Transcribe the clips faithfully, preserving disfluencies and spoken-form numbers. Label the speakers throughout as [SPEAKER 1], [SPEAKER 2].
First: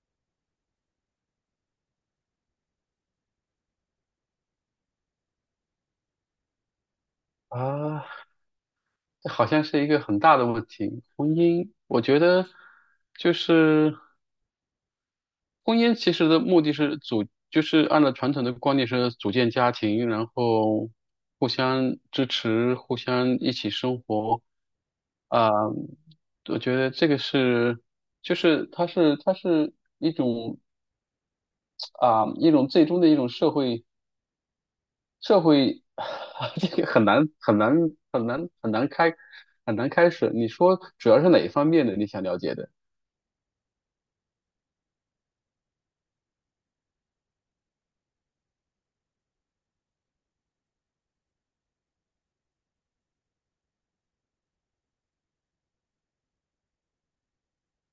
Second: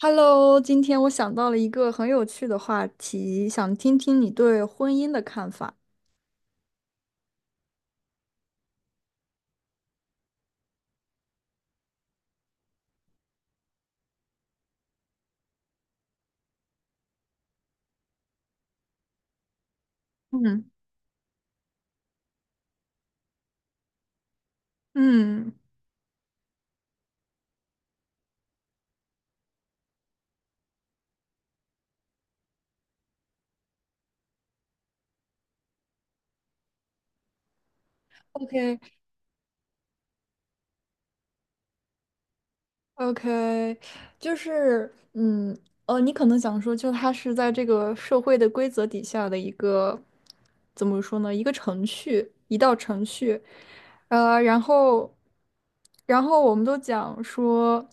[SPEAKER 1] Hello，今天我想到了一个很有趣的话题，想听听你对婚姻的看法。
[SPEAKER 2] 啊，这好像是一个很大的问题。婚姻，我觉得就是婚姻，其实的目的是组，就是按照传统的观念是组建家庭，然
[SPEAKER 1] 嗯
[SPEAKER 2] 后互相支持，互相一起生活。啊、
[SPEAKER 1] 嗯。
[SPEAKER 2] 我觉得这个是，就是它是它是一种啊、一种最终的一种社会。社会 这个很难很难很
[SPEAKER 1] o
[SPEAKER 2] 难很
[SPEAKER 1] k。
[SPEAKER 2] 难开很难开始。你说主要是哪一方面的你想了解的？
[SPEAKER 1] o k。 就是，嗯，呃，你可能想说，就它是在这个社会的规则底下的一个，怎么说呢？一个程序，一道程序，呃，然后，然后我们都讲说。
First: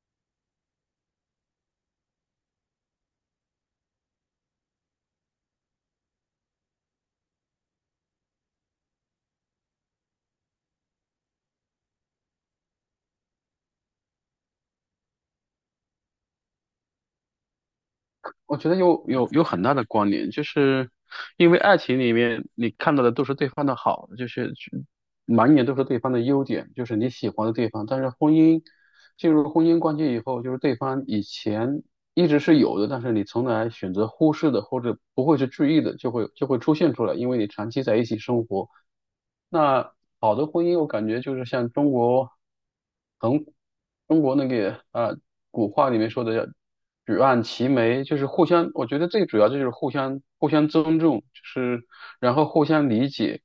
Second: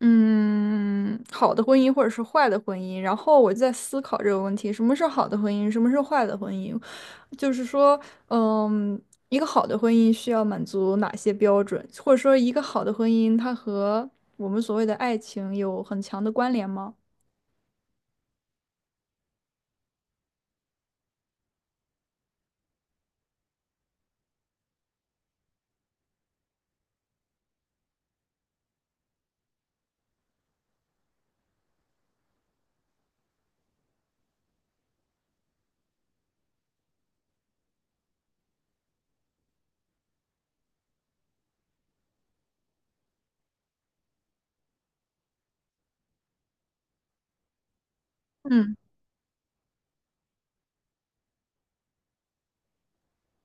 [SPEAKER 1] 嗯，好的婚姻或者是坏的婚姻，然后我就在思考这个问题：什么是好的婚姻，什么是坏的婚姻？就是说，嗯，一个好的婚姻需要满足哪些标准，或者说一个好的婚姻它和我们所谓的爱情有很强的关联吗？
[SPEAKER 2] 我觉得有有有很大的关联，就是因为爱情里面你看到的都是对方的好，就是去满眼都是对方的优点，就是你喜欢的地方。但是婚姻进入婚姻关系以后，就是对方以前一直是有的，但是你从来选择忽视的或者不会去注意的，就会就会出现出来，因为你长期在一起生活。那好的婚姻，我感觉就是像中国很中国那个啊、呃古话里面说的叫举案齐眉，就是互相，
[SPEAKER 1] 嗯
[SPEAKER 2] 我觉得最主要就是互相互相尊重，就是然后互相理解，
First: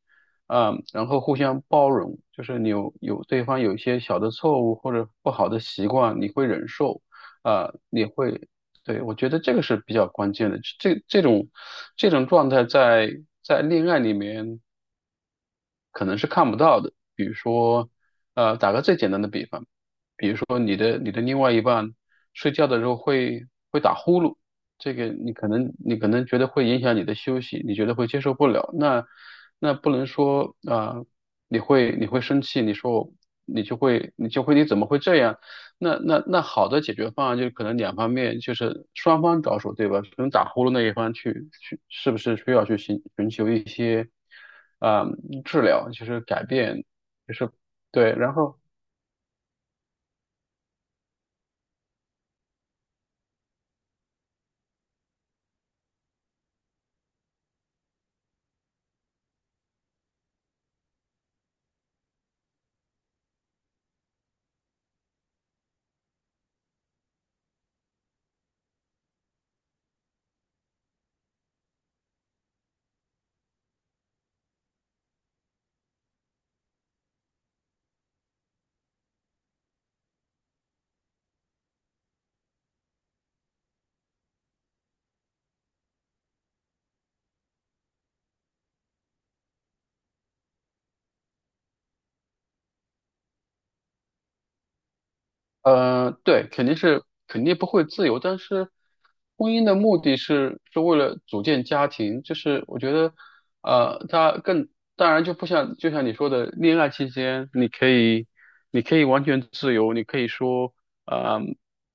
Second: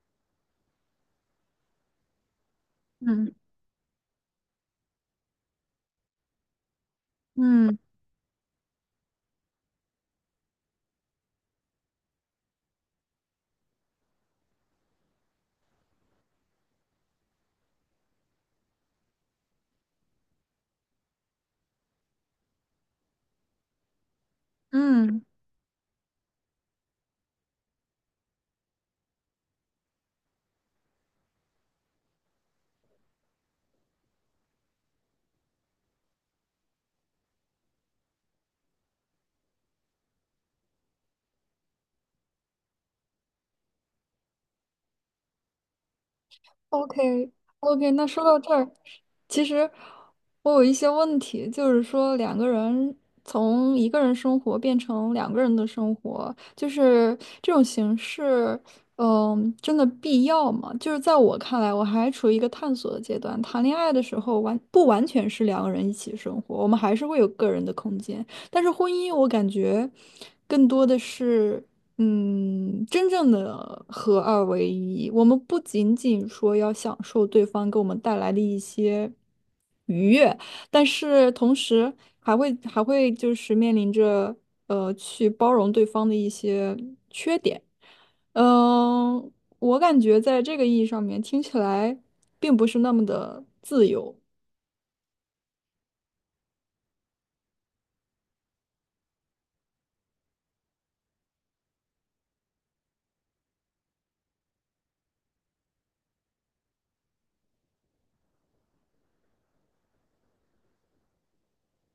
[SPEAKER 2] 啊、然后互相包容，就是你有有
[SPEAKER 1] 嗯
[SPEAKER 2] 对方有一些小的错误或者不好的习惯，你会忍受，啊、
[SPEAKER 1] 嗯
[SPEAKER 2] 你会。对，我觉得这个是比较关键的。这这种这种状态在在恋爱里面可能是看不到的。比如说，呃，打个最简单的比方。比如说你的你的另外一半睡觉的时候会会打呼噜，这个
[SPEAKER 1] 嗯。
[SPEAKER 2] 你可能你可能觉得会影响你的休息，你觉得会接受不了，那那不能说啊、呃你会你会生气，你说你就会你就会你怎么会这样？那那那好的解决方案就是可能两方面就是双方着手，对吧？可能打呼噜那一方去去是不是需要去寻寻求一些啊、呃治疗，就是改变，
[SPEAKER 1] OK。
[SPEAKER 2] 就是
[SPEAKER 1] OK，那
[SPEAKER 2] 对，
[SPEAKER 1] 说
[SPEAKER 2] 然
[SPEAKER 1] 到这
[SPEAKER 2] 后。
[SPEAKER 1] 儿，其实我有一些问题，就是说两个人从一个人生活变成两个人的生活，就是这种形式，嗯，真的必要吗？就是在我看来，我还处于一个探索的阶段。谈恋爱的时候完不完全是两个人一起生活，我们还是会有个人的空间，但是婚姻，我感觉更多的是。嗯，真正的合二为一，我们不仅仅说要享受对方给我们带来的一些愉悦，但是同时还会还会就是面临着呃去包容对方的一些，嗯、我感觉在这个意义上面听起来并不是那么的自由。
[SPEAKER 2] 呃，对，肯定是肯定不会自由，但是婚姻的目的是是为了组建家庭，就是我觉得，呃，它更当然就不像就像你说的，恋爱期间你可以你可以完全自由，你可以说，呃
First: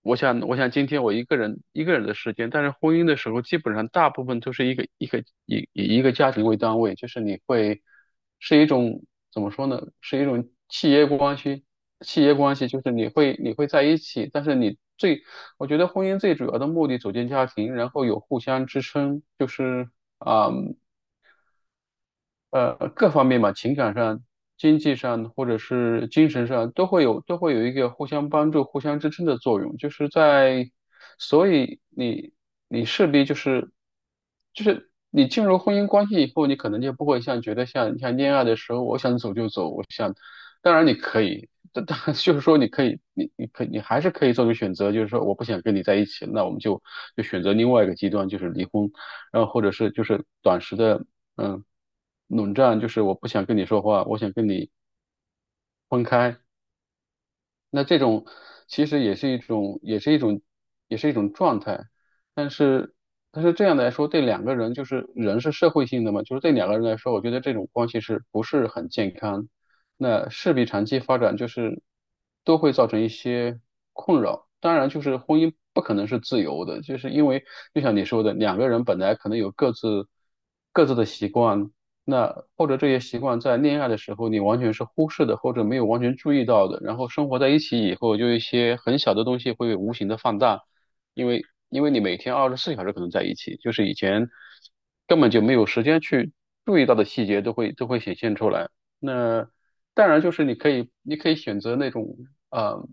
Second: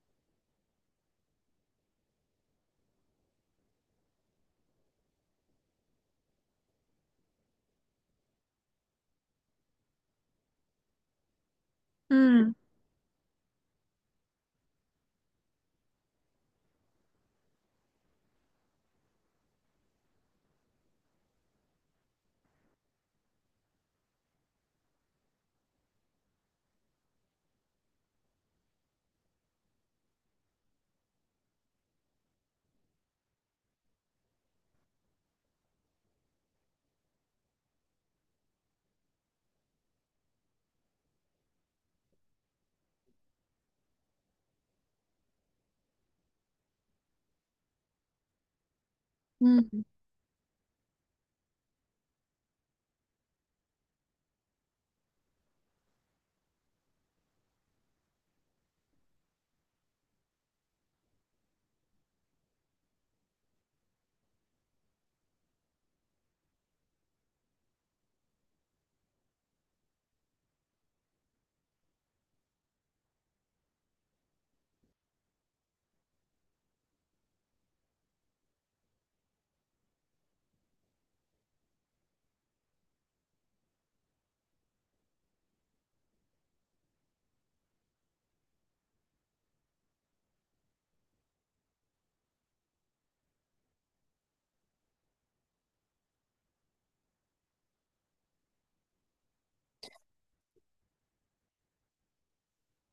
[SPEAKER 2] 我想，我想今天我一个人一个人的时间，但是婚姻的时候，基本上大部分都是一个一个以以一个家庭为单位，就是你会是一种怎么说呢？是一种契约关系，契约
[SPEAKER 1] 嗯
[SPEAKER 2] 关系就是你会你会在一起，但是你最我觉得婚姻最主要的目的组建家庭，然后有互相支撑，就是。啊。呃各方面嘛，情感上、经济上或者是精神上，都会有都会有一个互相帮助、互相支撑的作用。就是在，所以你你势必就是就是你进入婚姻关系以后，你可能就不会像觉得像像恋爱的时候，我想走就走，我想，当然你可以。但但就是说，你可以，你你可你还是可以做出选择，就是说我不想跟你在一起，那我们就就选择另外一个极端，就是离婚。然后或者
[SPEAKER 1] 嗯。
[SPEAKER 2] 是就是短时的嗯，冷战就是我不想跟你说话，我想跟你分开。那这种其实也是一种，也是一种，也是一种状态。但是，但是这样来说，对两个人就是人是社会性的嘛，就是对两个人来说，我觉得这种关系是不是很健康？那势必长期发展就是都会造成一些困扰。当然，就是婚姻不可能是自由的，就是因为就像你说的，两个人本来可能有各自各自的习惯，那或者这些习惯在恋爱的时候你完全是忽视的，或者没有完全注意到的，然后生活在一起以后，就一些很小的东西会无形的放大，因为因为你每天二十四小时可能在一起，就是以前根本就没有时间去注意到的细节都会都会显现出来。那当然就是你可以你可以选择那种。呃。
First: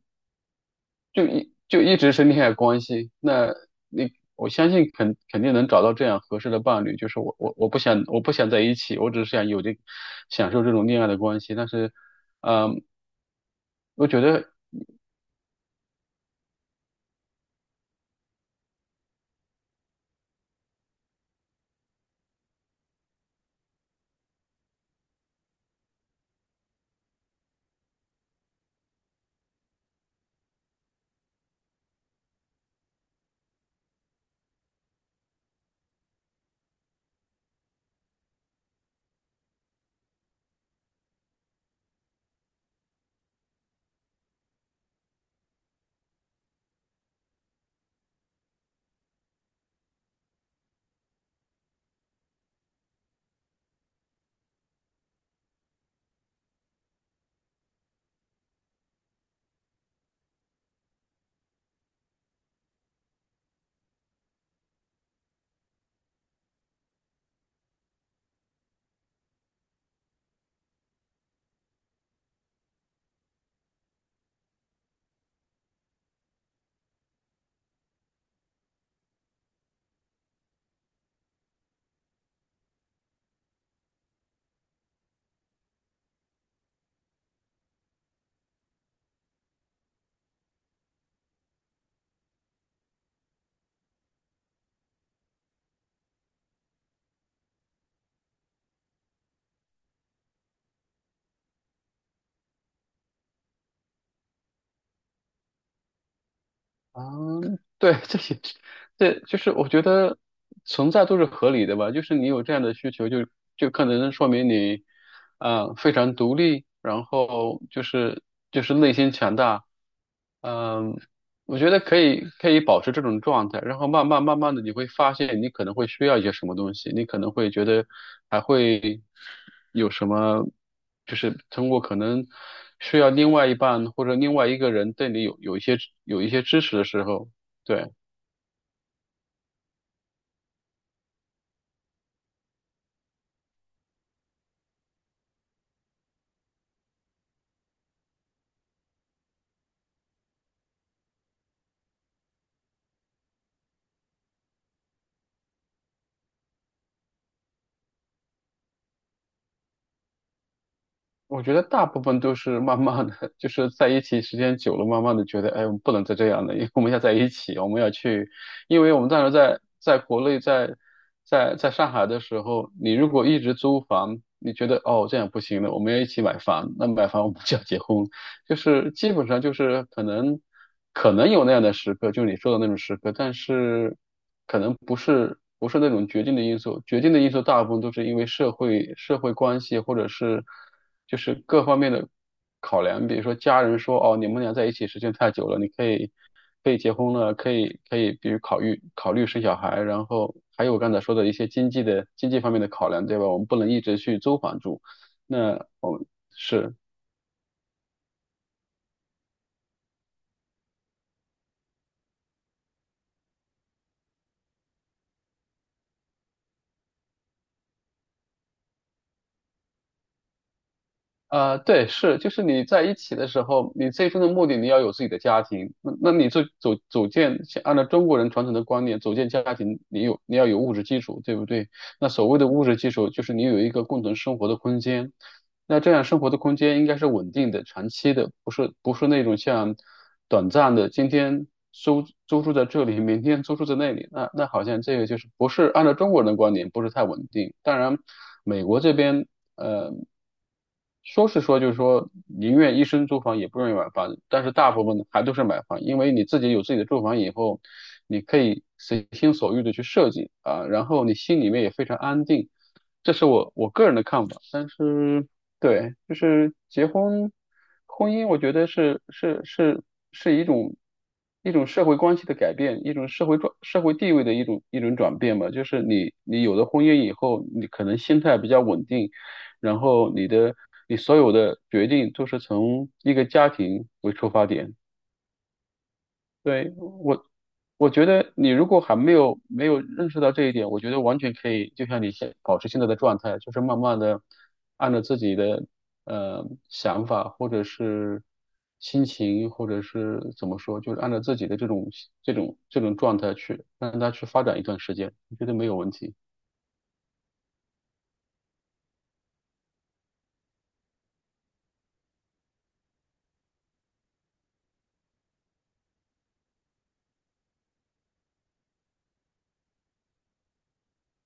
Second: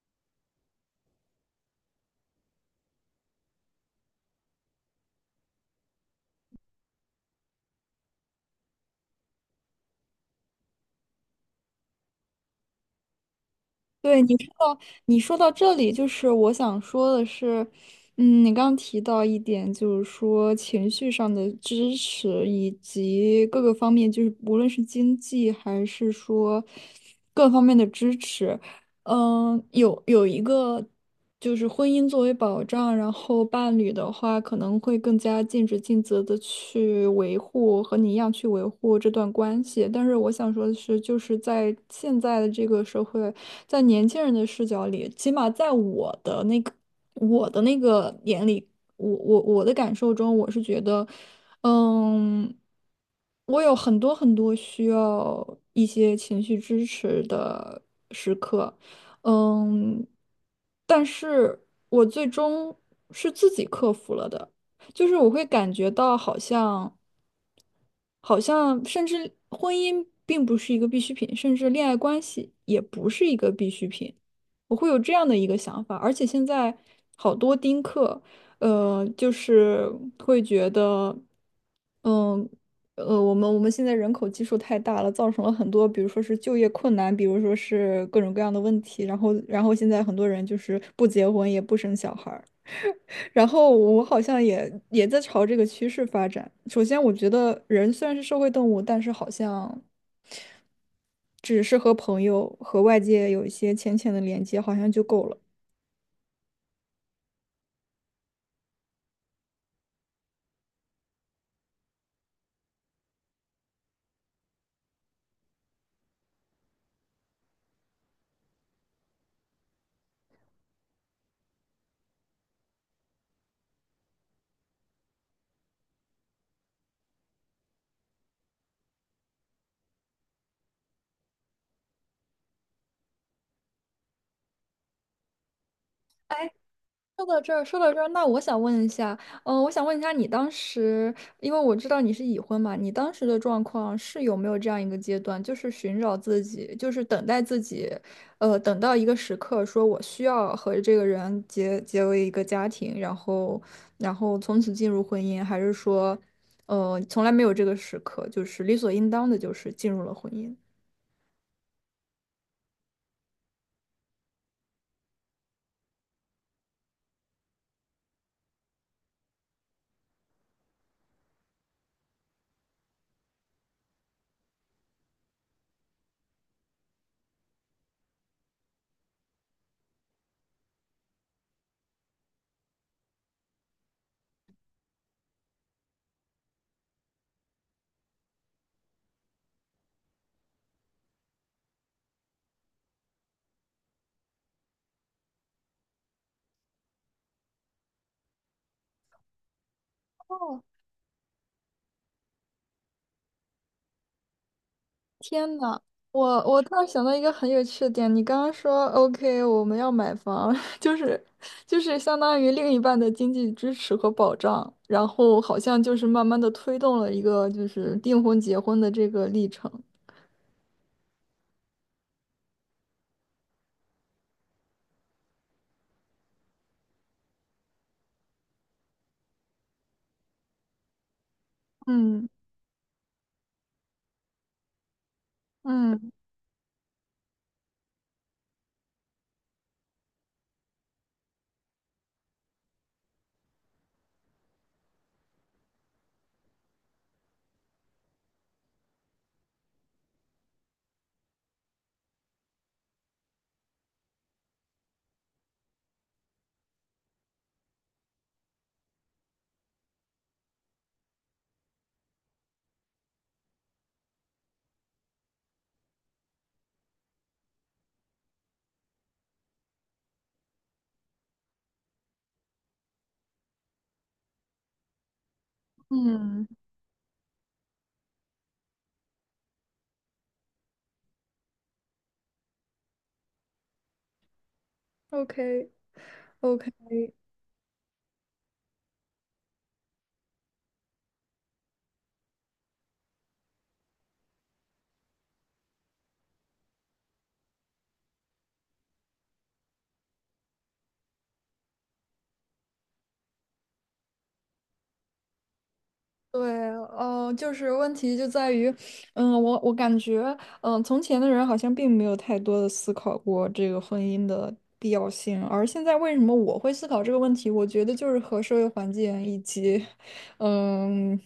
[SPEAKER 2] 就一就一直是恋爱关系，那你我相信肯肯定能找到这样合适的伴侣。就是我我我不想我不想在一起，我只是想有这享受这种恋爱的关系。但是，嗯，我觉
[SPEAKER 1] 对，你
[SPEAKER 2] 得，
[SPEAKER 1] 说到你说到这里，就是我想说的是，嗯，你刚刚提到一点，就是说情绪上的支持，以及各个方面，就是无论是经济还是说各方面的支持，嗯，有有一个就是婚姻作为保障，然后伴侣的话可能会更加尽职尽责的去维护，和你一样去维护这段关系。但是我想说的是，就是在现在的这个社会。在年轻人的视角里，起码在我的那个我的那个眼里，我我我的感受中，我是觉得，嗯，我有很多很多需要一些情绪支持的时刻，嗯，但是我最终是自己克服了的，就是我会感觉到好像。好像甚至婚姻并不是一个必需品，甚至恋爱关系也不是一个必需品。我会有这样的一个想法，而且现在好多丁克，呃，就是会觉得，嗯，呃，我们我们现在人口基数太大了，造成了很多，比如说是就业困难，比如说是各种各样的问题，然后然后现在很多人就是不结婚也不生小孩儿。然后我好像也也在朝这个趋势发展。首先，我觉得人虽然是社会动物，但是好像只是和朋友和外界有一些浅浅的连接，好像就够了。
[SPEAKER 2] 嗯，对，这也是这就是我觉得存在都是合理的吧。就是你有这样的需求就，就可能说明你，啊、非常独立，然后就是就是内心强大。嗯，我觉得可以可以保持这种状态，然后慢慢慢慢的你会发现你可能会需要一些什么东西，你可能会觉得还会有什么，就是通过可能需要另外一半或者另外一个人对你有有一些有一些支持的时
[SPEAKER 1] 说
[SPEAKER 2] 候，
[SPEAKER 1] 到这儿，说到
[SPEAKER 2] 对。
[SPEAKER 1] 这儿，那我想问一下，嗯、我想问一下，你当时，因为我知道你是已婚嘛，你当时的状况是有没有这样一个阶段，就是寻找自己，就是等待自己，呃，等到一个时刻，说我需要和这个人结结为一个家庭，然后，然后从此进入婚姻，还是说，呃，从来没有这个时刻，就是理所应当的，就是进入了婚姻？
[SPEAKER 2] 我觉得大部分都是慢慢的，就是在一起时间久了，慢慢的觉得，哎，我们不能再这样了，因为我们要在一起，我们要去，因为我们当时在在国内，在在在上海的时候，你如果一直租房，你觉得哦这样不行了，我们要一起买房，那买房我们就要结婚就是基本上就是可能可能有那样的时刻，就是你说的那种时刻，但是可能不是不是那种决定的因素，决定的因素大部分都是因为社会社会关系或者是就是各方面的考量，比如说家人说哦你们俩在一起时间太久了，你可以可以结婚了，可以可以比如考虑考虑生小孩，然后还有我刚才说的一些经济的经济方面的考量，对吧？我们不能一直去租房住，
[SPEAKER 1] 天
[SPEAKER 2] 那
[SPEAKER 1] 呐，
[SPEAKER 2] 我们
[SPEAKER 1] 我我
[SPEAKER 2] 是。
[SPEAKER 1] 突然想到一个很有趣的点，你刚刚说 OK，我们要买房，就是就是相当于另一半的经济支持和保障，然后好像就是慢慢的推动了一个就是订婚结婚的这个历程。
[SPEAKER 2] 呃，对，是，就是你在一起的时候，你最终的目的你要有自己的家庭。那那你就组组建，像按照中国人传统的观念，组建家庭，你有你要有物质基础，对不对？那
[SPEAKER 1] 嗯
[SPEAKER 2] 所谓的物质基础，就是你有一个共同生活的空间。那这样
[SPEAKER 1] 嗯
[SPEAKER 2] 生活的空间应该是稳定的、长期的，不是不是那种像短暂的，今天租租住在这里，明天租住在那里。那那好像这个就是不是按照中国人的观点，不是太稳定。当然，美国这边呃说是说就是说宁愿一生租房也不愿意买房，但是大部分还都是买房，因为你自己有自己的住房以后，你可以随心所欲的去设计啊，然后你心里面也非常安定。这是我我个人的看法，但是对，就是结婚，婚姻，我觉得是是是是一种一种社会关系的改变，一种社会转社会地位的一种一种转变吧。就是你你
[SPEAKER 1] 嗯
[SPEAKER 2] 有了婚姻以后，你可能心态比较稳定，然后你的你所有的决定都是从一个家庭为出发点。
[SPEAKER 1] ，OK。OK。
[SPEAKER 2] 对，我，我觉得你如果还没有没有认识到这一点，我觉得完全可以，就像你现保持现在的状态，就是慢慢的按照自己的呃想法或者是心情，或者是怎么说，就是按照自己的这种这种这种状态去让它去发展一段时间，我觉得没有问题。
[SPEAKER 1] 对，呃，就是问题就在于，嗯，我我感觉，嗯，从前的人好像并没有太多的思考过这个婚姻的必要性，而现在为什么我会思考这个问题？我觉得就是和社会环境以及，嗯，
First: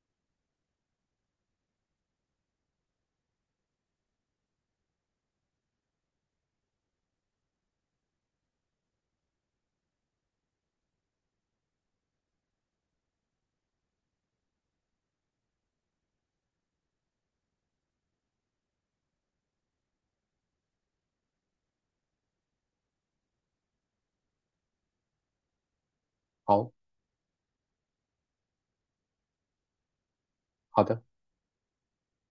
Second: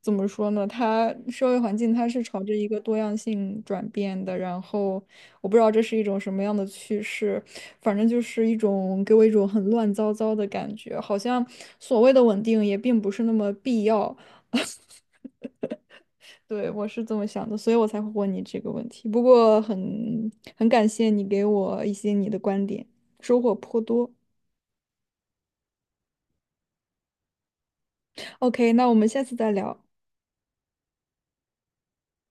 [SPEAKER 1] 怎么说呢？它社会环境它是朝着一个多样性转变的，然后我不知道这是一种什么样的趋势。反正就是一种给我一种很乱糟糟的感觉，好像所谓的稳定也并不是那么必要。对，我是这么想的，所以我才会问你这个问题。不过很很感谢你给我一些你的观点，收获颇多。
[SPEAKER 2] 好，
[SPEAKER 1] OK，那我们下次再聊。
[SPEAKER 2] 好的。